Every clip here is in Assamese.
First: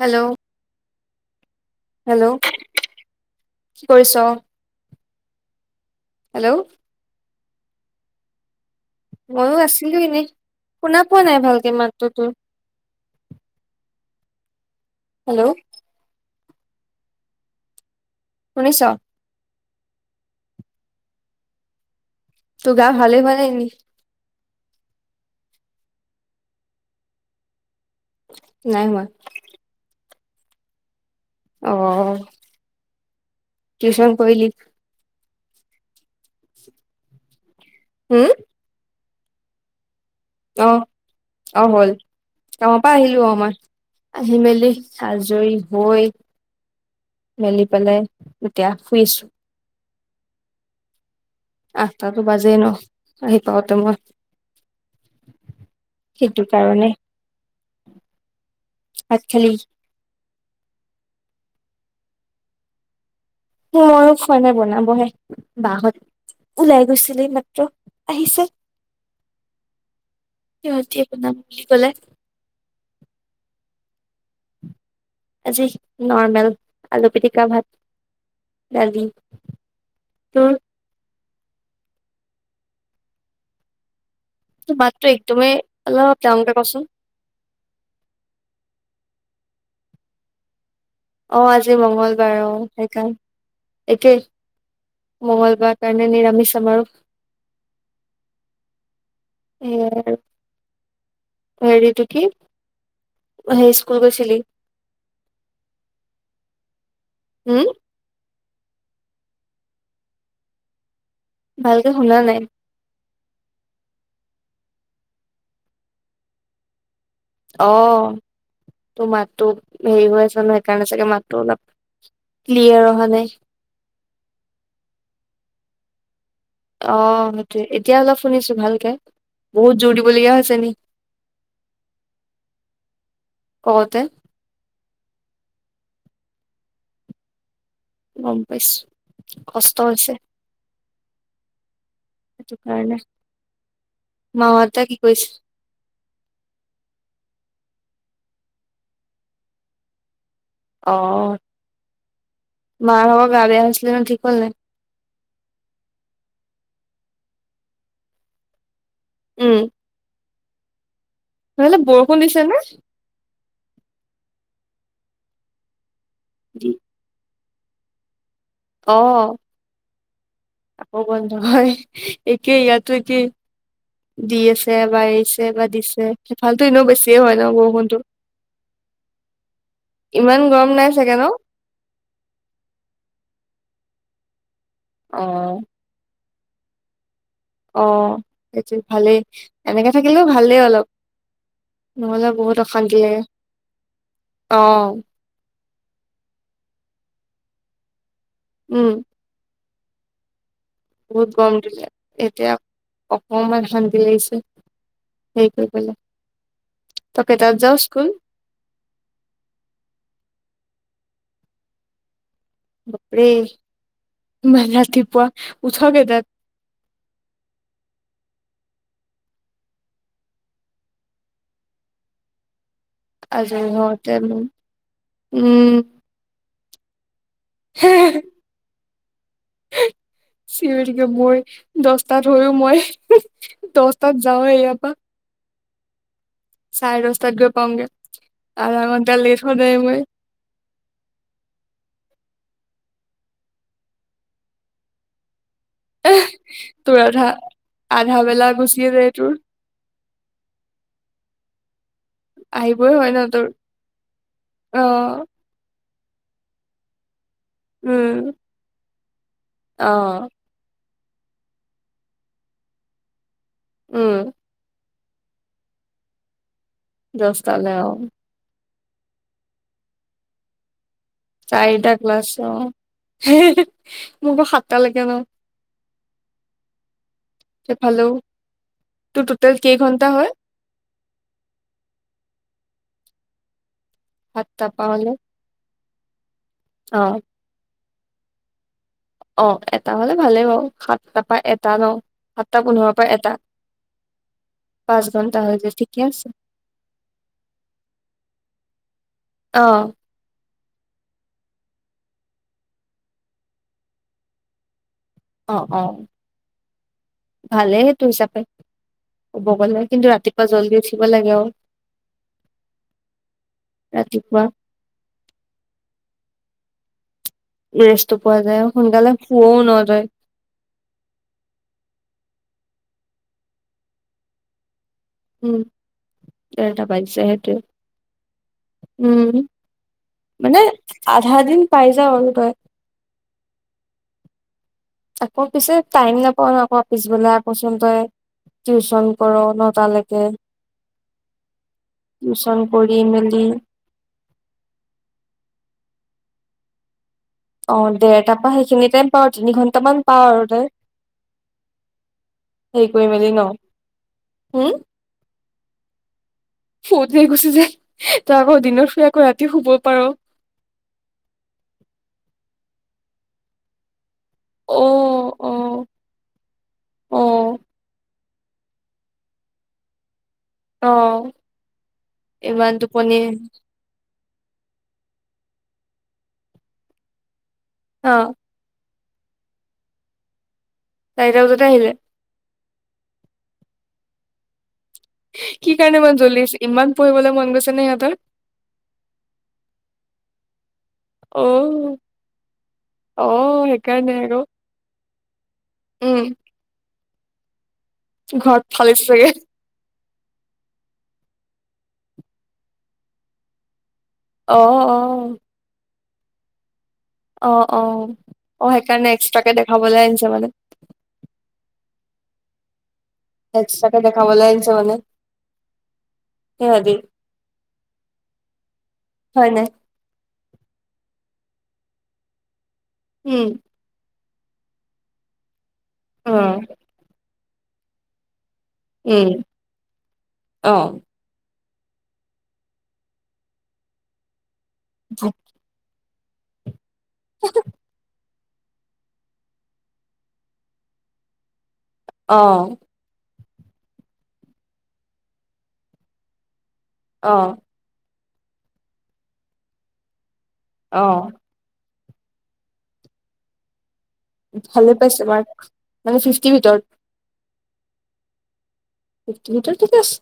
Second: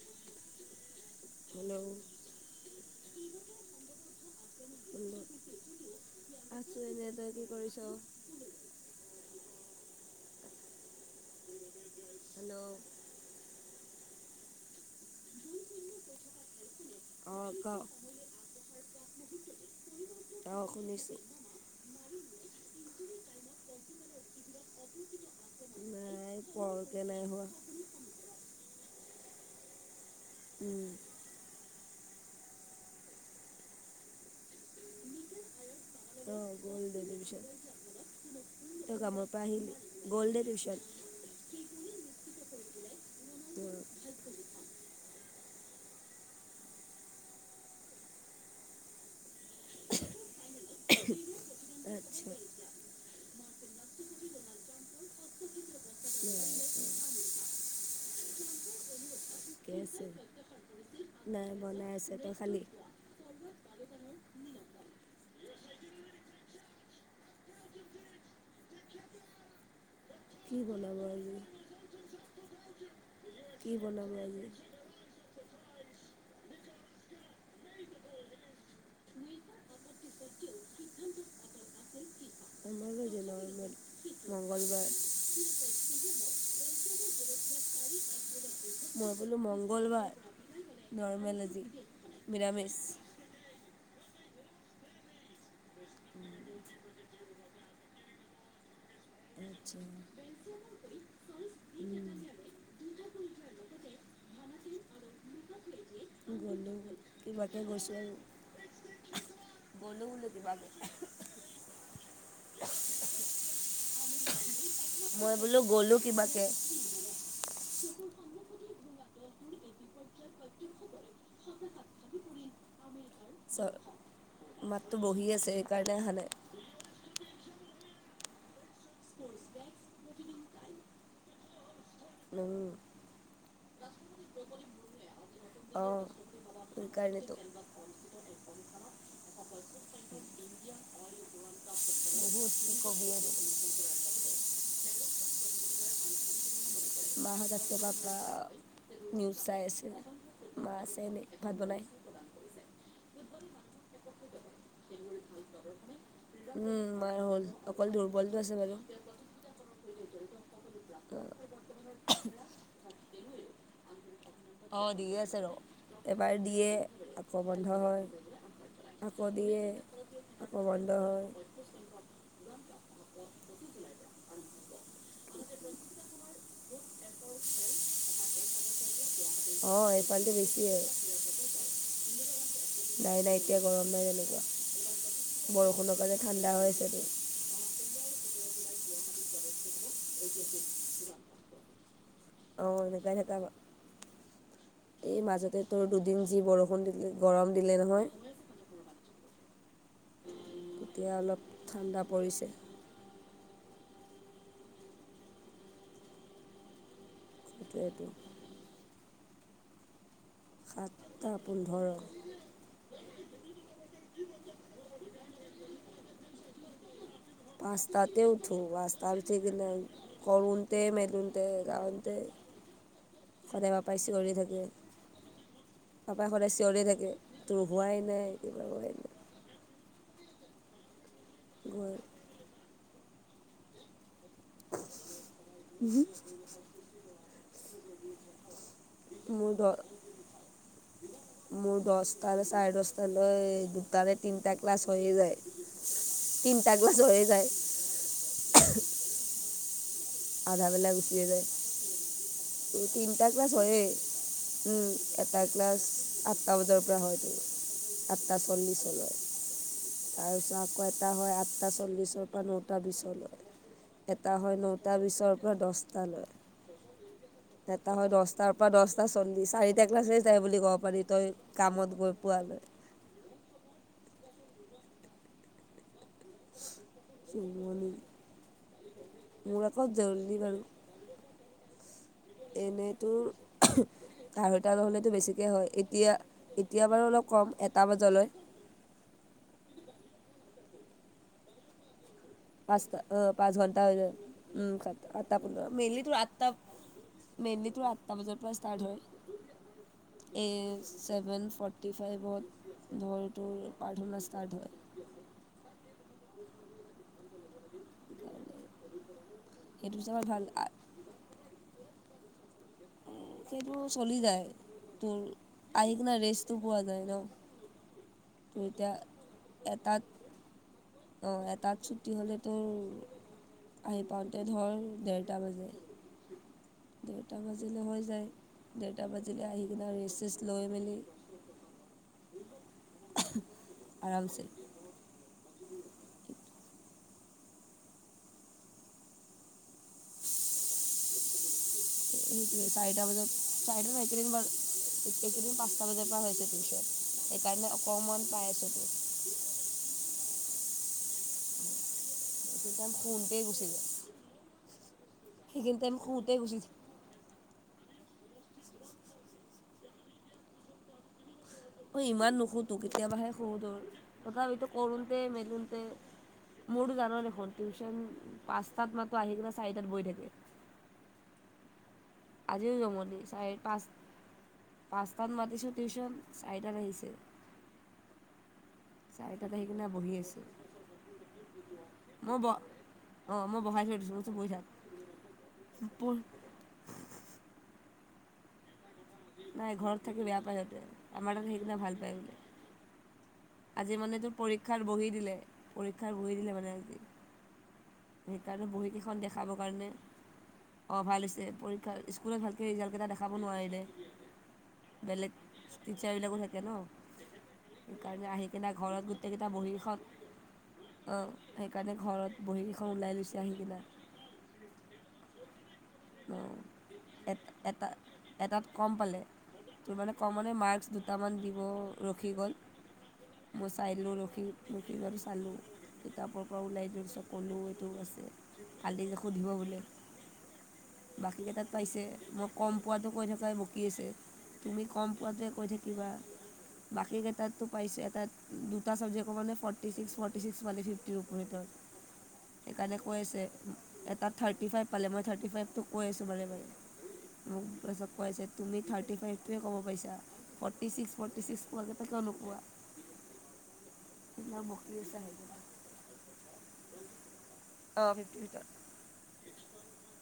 হেল্ল', হেল্ল' হেল্ল', কি কৰিছো? হেল্ল' আছো এনে তই কি কৰিছো? ময়ো আছিলো এনেই, শুনা পোৱা নাই ভালকে মাতটো তোৰ। হেল্ল'। হেল্ল'। অ' ক'। শুনিছো। অ' শুনিছো। তোৰ গা ভালেই হোৱা নাই নি? নাই পোৱা গে নাই হোৱা। নাই হোৱা। উম। অহ' টিউচন কৰিলি? [inaudible] অ' তই কামৰ পৰা হম আহিলি? গ'ল দেই অ টিউচন। অ' গ'ল। অঁ কামৰ পৰা আহিলো অ' মই, অঁ আহি মেলি আজৰি হৈ মেলি পেলাই এতিয়া শুইছো। [inaudible] আঠটাতো নাই বাজেই ন' আহি পাওঁতে মই। সেইটো কাৰণে ভাত খালি [inaudible] [unintelligible] নাই বনাই আছে। তই খালি? মইয়ো খোৱা নাই বনাবহে বা হঁত। ওলাই গৈছিল এই মাত্ৰ আহিছে। কি বনাব সিঁহতিয়ে বনাম আজি বুলি ক'লে। কি বনাবি আজি? আজি নৰ্মেল, আলু পিটিকা ভাত, দালি। তোৰ? [unintelligible] তোৰ মংগলবাৰ মাতটো একদমেই অলপ ডাঙৰকে ক'চোন। মই বোলো মঙ্গলবাৰ। অঁ আজি মঙ্গলবাৰ অ' নিৰামিষ সেইকাৰণ একেই। মংগলবাৰ কাৰণে নিৰামিষ আমাৰো। আচ্ছা। হেৰি এইটো কি হেই স্কুল গৈছিলি? গ'লো গ'লো। কিবাকে হম গৈছোঁ আৰু। [unintelligible] ভালকে শুনা নাই। মই বোলো গ'লোঁ কিবাকে। অহ'। তোৰ মাতটো হেৰি হৈ আছে ন সেইকাৰণে চাগে মাতটো অলপ ক্লিয়াৰ অহা নাই। চ' মাতটো বহি আছে সেইকাৰণে আহা নাই। অঁ, সেইটোৱে এতিয়া অলপ শুনিছো ভালকে। বহুত জোৰ দিবলগীয়া হৈছে নি? [inaudible] কওঁতে [unintelligible] [unintelligible] অঁহ। সেইকাৰণেটো। গম পাইছোঁ কষ্ট হৈছে। [unintelligible] সেইটো কি কাৰণে, কবি আৰু। মাঁহতে কি কৰিছে? মাহঁতে দেউতা পুৰা নিউজ চাই আছে, মাঁ আছে এনেই ভাত বনাই। মা ভাগৰ গা বেয়া হৈছিলে ন ঠিক হ'ল নাই? কি কৰি ভাল [unintelligible] উম, মাৰ হ'ল অকল দুৰ্বলতটো আছে বাৰু। উম। উ জড়িত আছে। ত সেইফালে বৰষুণ দিছে নে? অঁ দিয়ে আছে ৰ, এবাৰ দিয়ে নে আকৌ বন্ধ হয়। অ আকৌ দিয়ে। আকৌ বন্ধ হয়। একেই ইয়াতো একে দি আছে এবা এৰিছে বা দিছে সেইফালতো এনেও বেছিয়ে হয় ন বৰষুণটো। অ এইফালটো ইমান গৰম বেছিয়ে নাই চাগে ন? নাই নাই এতিয়া গৰম নাই কেনেকোৱা। অ বৰষুণৰ কাৰণে ঠাণ্ডা হৈ আছে। অ সেইটো ভালেই, এনেকে থাকিলেও ভালেই অলপ। নহলে বহুত অঁ অশান্তি এনেকৈ লাগে। থকা অঁ। এই মাজতে তোৰ দুদিন যি বৰষুণ দিলে, গৰম দিলে নহয়। উম। তেতিয়া বহুত অলপ গৰম দিলে ঠাণ্ডা পৰিছে এতিয়া অকমান শান্তি লাগিছে। সেইটোৰ ফালে। তই কেইটাত যাওঁ সেইটোৱেতো স্কুল? টা পোন্ধৰ। বপৰে ইমান ৰাতিপোৱা উঠ কেইটাত? পাঁচতাতে উঠো, পাচতাত উঠি কেনে কৰুনতে মেলোনতে যাওনতে আজৰি সদায় বাপাই হওঁতে চিঞৰি মোৰ থাকে। উম, পাপাই সদায় চিঞৰি থাকে, তোৰ হোৱাই নাই কিবা কয় চিঞৰিকে মই গৈ দহটাত হৈয়ো মই দহটাত যাওঁ ইয়াৰ পৰা। উহু চাৰে দস্তাত গৈ পাওঁগে আধা লেট মোৰ সদায় দৰ মই মোৰ দহটানে চাৰে দহটালৈ দুটানে তিনিটা ক্লাছ হৈয়ে যায়। এই, তিনিটা ক্লাছ তোৰ হৈয়ে আধা যায় আধা বেলা গুচিয়ে যায় তোৰ। আধাবেলা গুচিয়ে যায়। দুই আহিবই হয় ন তিনটা তোৰ ক্লাছ হয়েই অ উম এটা ক্লাছ আঠটা বজাৰ পৰা হয়তো উম আঠটা চল্লিছলৈ অ তাৰ পিছত আকৌ এটা হয় আঠটা চল্লিছৰ পৰা নটা বিচলৈ। উম এটা হয় নটা বিশৰ পৰা দহটা লৈ দহটালে অ এটা হয় দহ তাৰপৰা দহটা চল্লিচ চাৰিটা ক্লাছেই হৈ যায় বুলি ক'ব পাৰি, তই কামত গৈ পোৱালৈ মোক মোৰট সাতটালৈকে বাও। জমনি সেইফালেও তোৰ টোটেল মোৰ আক কেইঘন্টা হয় জলদি বাৰু। এনেইতো আঢ়ৈটা সাতটাৰ পৰা নহ'লেতো হ'লে বেছিকে হয়। ইয়া এতিয়া অ বাৰু অলপ কম, এটা বজালৈ। অঁ, এটা হলে ভালেই বাও সাতটাৰ পৰা এটা ন। সাতটা পোন্ধৰৰ পচটা পৰা অঁ, এটা পাঁচ ঘণ্টা হৈ যায় হৈ পাঁচ ঘন্টা হৈ যায়। ঠিকে মেইনলি তু আছে আঠতা মেইনলি তোৰ আঠটা বজাৰ পৰা ষ্টাৰ্ট হয়। অঁ। এই ছেভেন ফৰ্টি ফাইভত ধৰ এইটো প্ৰাৰ্থনা ষ্টাৰ্ট হয়। অ অ ভালেই সেইটো হিচাপে। কব গলে সেইটো কিন্তু হিচাপত ভাল ৰাতিপুৱা আ- জল্দি উঠিব লাগে আও। সেইটো চলি ৰাতিপুৱা যায়, তোৰ আহিখিনি ৰেষ্টটো পোৱা যায় ন। ৰেষ্টটো পোৱা তোৰ যায়, এতিয়া সোনকালে শুুৱও ন তই অঁ এটাত ছুটি হ'লে তো, আহি পাওঁতে ধৰ দেৰ টা উম বাজে, দেৰটা বাজিছে ডেৰটা সেইটোৱে বাজিলে হৈ যায়। ডেৰটা উম বাজিলে আহিকিনি ৰেষ্ট চেছষ্ট মানে লৈ মেলি আধা দিন পাই যাও আৰু তই আৰামচে আকৌ পিছে টাইম নাাপাও ন আকৌ পিছবেলাক আকৌ চোন তই টিউচন কৰঅ, নতালৈকে। [inaudible] সেইটোৱে কৰি চাৰিটা বজাত মেলি চাৰিটা কেইদিন মান এইকেইদিন পাঁচটা বজাৰ পৰা হৈছে টিউচন, সেইকাৰণে অ অকমান দেৰটাৰ পাই পৰা আছোঁ সেইখিনি তোৰ টাইম পাও তিনি ঘন্টামান পাও আৰু তই, এইখিনি হেৰি টাইম কৰি মেলি ন। শুওঁতেই গুচি যায় হুম সেইখিনি তাইম শুওঁতে গুচি যায়। শুওঁতেই গুচি যায়, তই আকৌ দিনত শুই আকৌ ৰাতি শুবই পাৰ। অই ইমান নোশুটো কেতিয়াবাহে শুওঁ ত তথাপিতো কৰোঁতে অ', মেলোতে অ', মোৰটো জানই দেখোন অ', টিউচন পাঁচটাত মাতো আহি কিনে চাৰিটাত বহি থাকে। অঁ আজিও জমনি চাৰি পাঁচ পাঁচটাত মাতিছোঁ টিউচন চাৰিটাত আহিছে। অঁ চাৰিটাত আহিকিনে বহি আছে। চাৰিটা বজাতে আহিলে। মই বহ অঁ মই বহাই থৈ দিছোঁ, মই কৈছোঁ বহি থাক। কি কাৰণে ইমান জল্দি আহিছে ইমান পঢ়িবলৈ মন গৈছে নে সিহঁতৰ। নাই ঘৰত থাকি বেয়া পায় ইহঁতে, আমাৰ তাতে আহিকিনে অ', ভাল পায় বোলে। অ', আজি সেইকাৰণে মানে তোৰ আকৌ পৰীক্ষাৰ বহী দিলে, পৰীক্ষাৰ উম, বহী দিলে মানে আজি। ঘৰত সেইকাৰণে ফালিছে বহীকেইখন চাগে দেখাব। কাৰণে, অঁ ভাল হৈছে পৰীক্ষাৰ স্কুলত ভালকৈ ৰিজাল্ট কেইটা দেখাব নোৱাৰিলে। অ অ বেলেগ টিচাৰবিলাকো থাকে ন, অ', অ', সেইকাৰণে আহি অ', কিনে সেইকাৰণে ঘৰত গোটেই এক্সট্ৰাকে কেইটা বহি দেখাবলৈ আনিছে মানে কেইখন অঁ, সেইকাৰণে ঘৰত বহীকেইখন ওলাই দিছ এক্সট্ৰাকে দেখাবলৈ আহিছে মানে, অঁ সেয়াই যি এ এটা এটাত কম পালে। হয় নাই। তোৰ মানে কমনে মাৰ্কছ দুটামান দিব ৰখি গ'ল। উম। চাইলোঁ ৰখি ৰখি গল চালোঁ কিতাপৰ উম, পৰা ওলাই যোওঁ চকলো এইটো আছে। কালি উম, শুধিব বোলে। অ', বাকীকেইটাত পাইছে, মই কম পোৱাতটো কৈ থকাই বকি আছে। তুমি কম পোৱাটোৱেই কৈ থাকিবা, বাকীকেইটাততো পাইছোঁ এটাত দুটা চাবজেক্টকো মানে ফৰ্টিচিক্স ফৰ্টিছিক্স মানে ফিফটিৰ ওপৰত অ', তেওঁৰ কৈ আছে এটাত থাৰ্টি ফাইভ পালে মই থাৰ্টি ফাইভটোক কৈ আছোঁ বাৰে বাৰে অ', মোক [unintelligible] তুমি থাৰ্টি ফাইভটোৱে ক'ব পাৰিছা ফৰ্টি ছিক্স, অ', ফৰ্টি ছিক্স কলে তাকেও নোপোৱা ভালে পাইছে মাৰ্ক মানে ফিফটিৰ ভিতৰত অ ফিফটি ভিতৰত ফিফটি ভিতৰত ঠিকে আছে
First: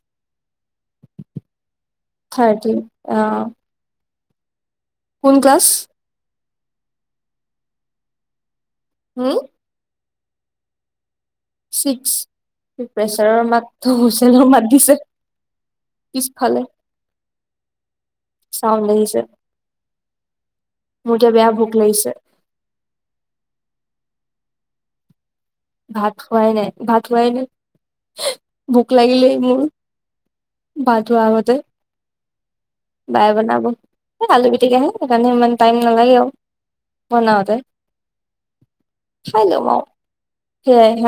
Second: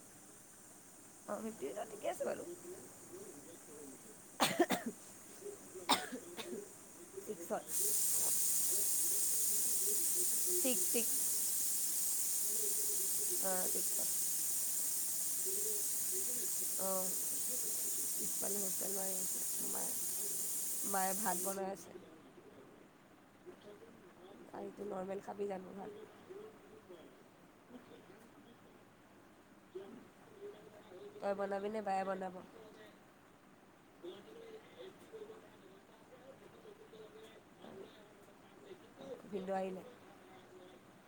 অ ফিফটি ভিতৰত ঠিকে আছে থাৰ্টি অ', বাৰু কোন ক্লাছ ফিজিক্সত হুউম ঠিক ঠিক ছিক্স প্ৰেছাৰৰ অঁ মাততো ছিক্সত হুইছে ছেল মাতিছে পিছফালে অ পিছফালে চাউণ্ড হুইছেল মায়ি আহিছে আছে মায়ে মায়ে মোৰ এতিয়া ভাত বেয়া বনাই ভোক আছে লাগিছে আৰু এইটো নৰ্মেল খাবি যানোহ ভাত হোৱাই নাই ভাত হোৱাই নাই ভোক লাগিলেই মোৰ ভাত তই বনাবি নে বায়ে বনাব বাইয়ে বনাব এই আলু পিটিকাহে সেইকাৰণে ইমান টাইম নালাগে আৰু বনাওতে ভিনদেউ খাইলম আও আহিলে [unintelligible]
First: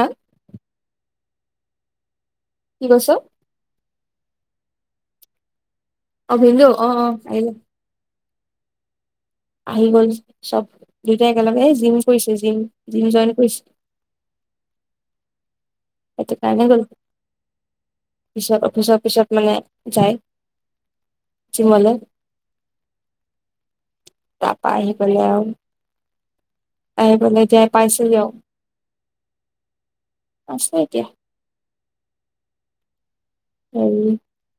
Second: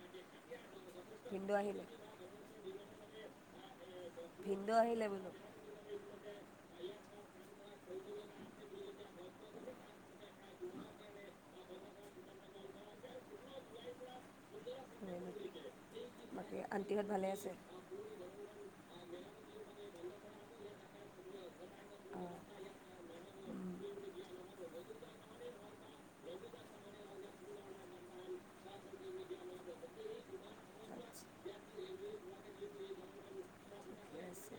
ভিনদেউ আহিলে কি কৈছ ভিনদেউ আহিলে বোলো অ ভিনদেউ অ অ আহিলে। আহি গ'ল চব দুয়টাই একেলগে জিম কৰিছে জিম জিম জইন কৰিছে [unintelligible] সেইটো বাকী কাৰণে গলো আণ্টিহঁত ভালে আছে পিছত অফিচৰ পিছত মানে যায় জিমলে অঁ তাপা আহি পালে আও আহি পেলাই এতিয়াই পাইছোহি আও [unintelligible] আছে এতিয়া সেৰি ঠিকে আছে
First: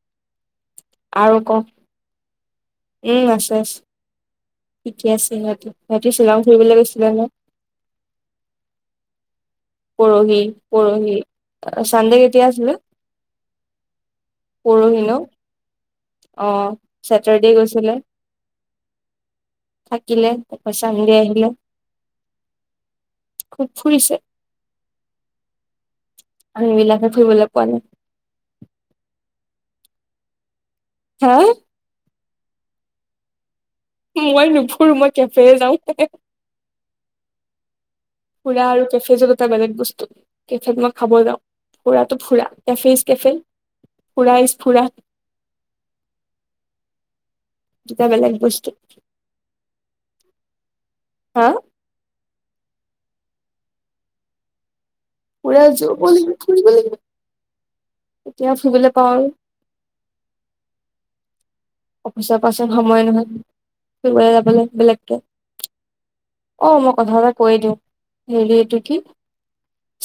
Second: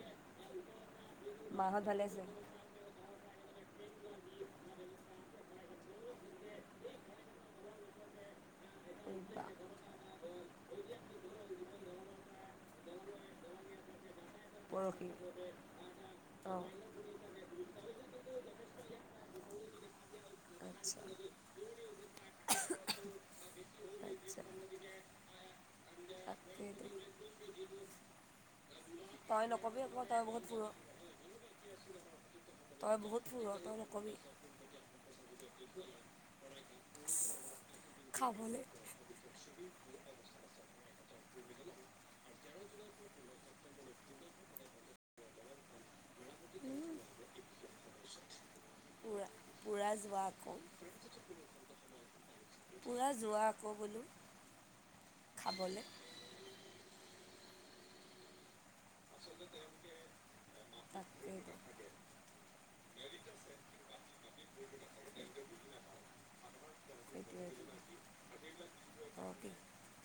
মাহঁত ভালে আছে উম আছে আছে ঠিক আছে সিহঁতে সিহঁতি শ্বিলং ফুৰিবলে গৈছিলা নে [unintelligible] পৰহি পৰহি চানদে কেতিয়া আছিলে পৰহি [unintelligible] অ চেটাৰডে গৈছিলে থাকিলে তাপা আচ্ছা চানডে আহিলে খুব ফুৰিছে আচ্ছা আমি তাকেইতো বিলাকে ফুৰিবলে পোৱা নাই তই নকবি আক তই বহুত ফুৰ হেএ তাই বহুত [unintelligible] মই নুফুৰু মই কেফে হে যাওঁ [inaudible] খাবলৈ ফূৰা আৰু কেফে [unintelligible] এটা বেলেগ বস্তু। কেফেত মই খাব যাওঁ, ফুৰাতো ফুৰা কেফে ইছ কেফে। ফুৰা ইচ ফুৰা। দুইটা বেলেগ বস্তু। পূৰা যোৱা আকৌ। আ? পূৰা যোৱা আকৌ বোলো। পূৰা খাবলৈ যৌব লাগিব ফুৰিব লাগিব। এতিয়া ফুৰিবলৈ পাওঁ আৰু তাকে। অফিচৰ পাছত সময় নহয় ফুৰিবলে যাবলে বেলেগকে। অ', মই কথা এটা সেইটোৱে কৈয়ে দিওঁ হেৰি এইটো কি অঁ কি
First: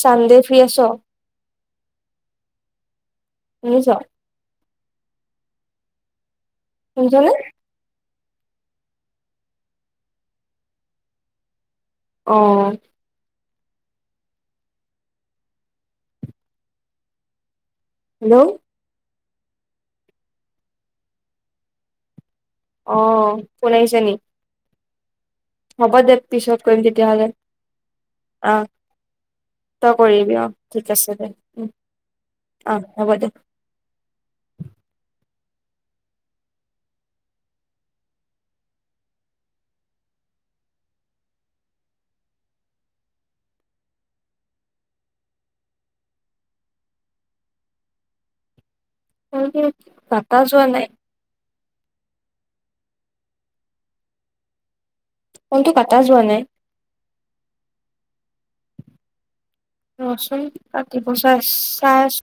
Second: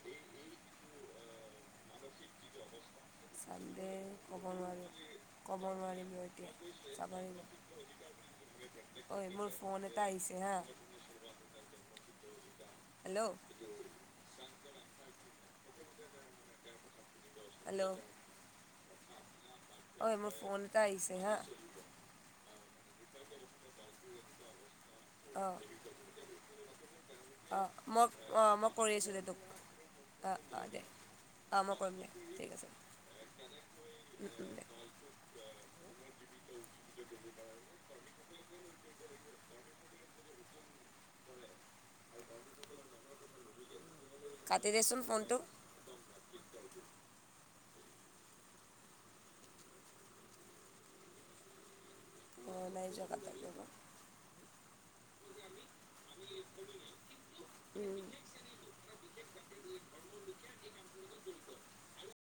চান্দে ফ্ৰী আছ? শুনিছ চানডে ক'ব নোৱাৰোঁ, ক'ব নোৱাৰিম মই এতিয়া চাব শুনিছনে লাগিব। ঐ মোৰ ফোন এটা আহিছে হা। অ হেল্ল'। হেল্ল'। হেল্ল'। ঐ মোৰ ফোন এটা আহিছে হা। অ', ফোন আহিছে নি? অ'। হ'ব দে পিছত কৰিম তেতিয়াহ'লে। অ', মই অ', আহ মই কৰি আছো দে তোক। তই কৰিবি অ', অ', দে ঠিক আছে অ', মই কৰিম দে ঠিক আছে। আহ হ'ব দে উম, উম, দে। কাটি দেচোন ফোনটো। ফোনটো কাটা যোৱা নাই। নাই যোৱা [inaudible] কাজিৰঙা ফোনটো কাটা যোৱা নাই। উম। ৰচোন কাটিব চা-চাই আছ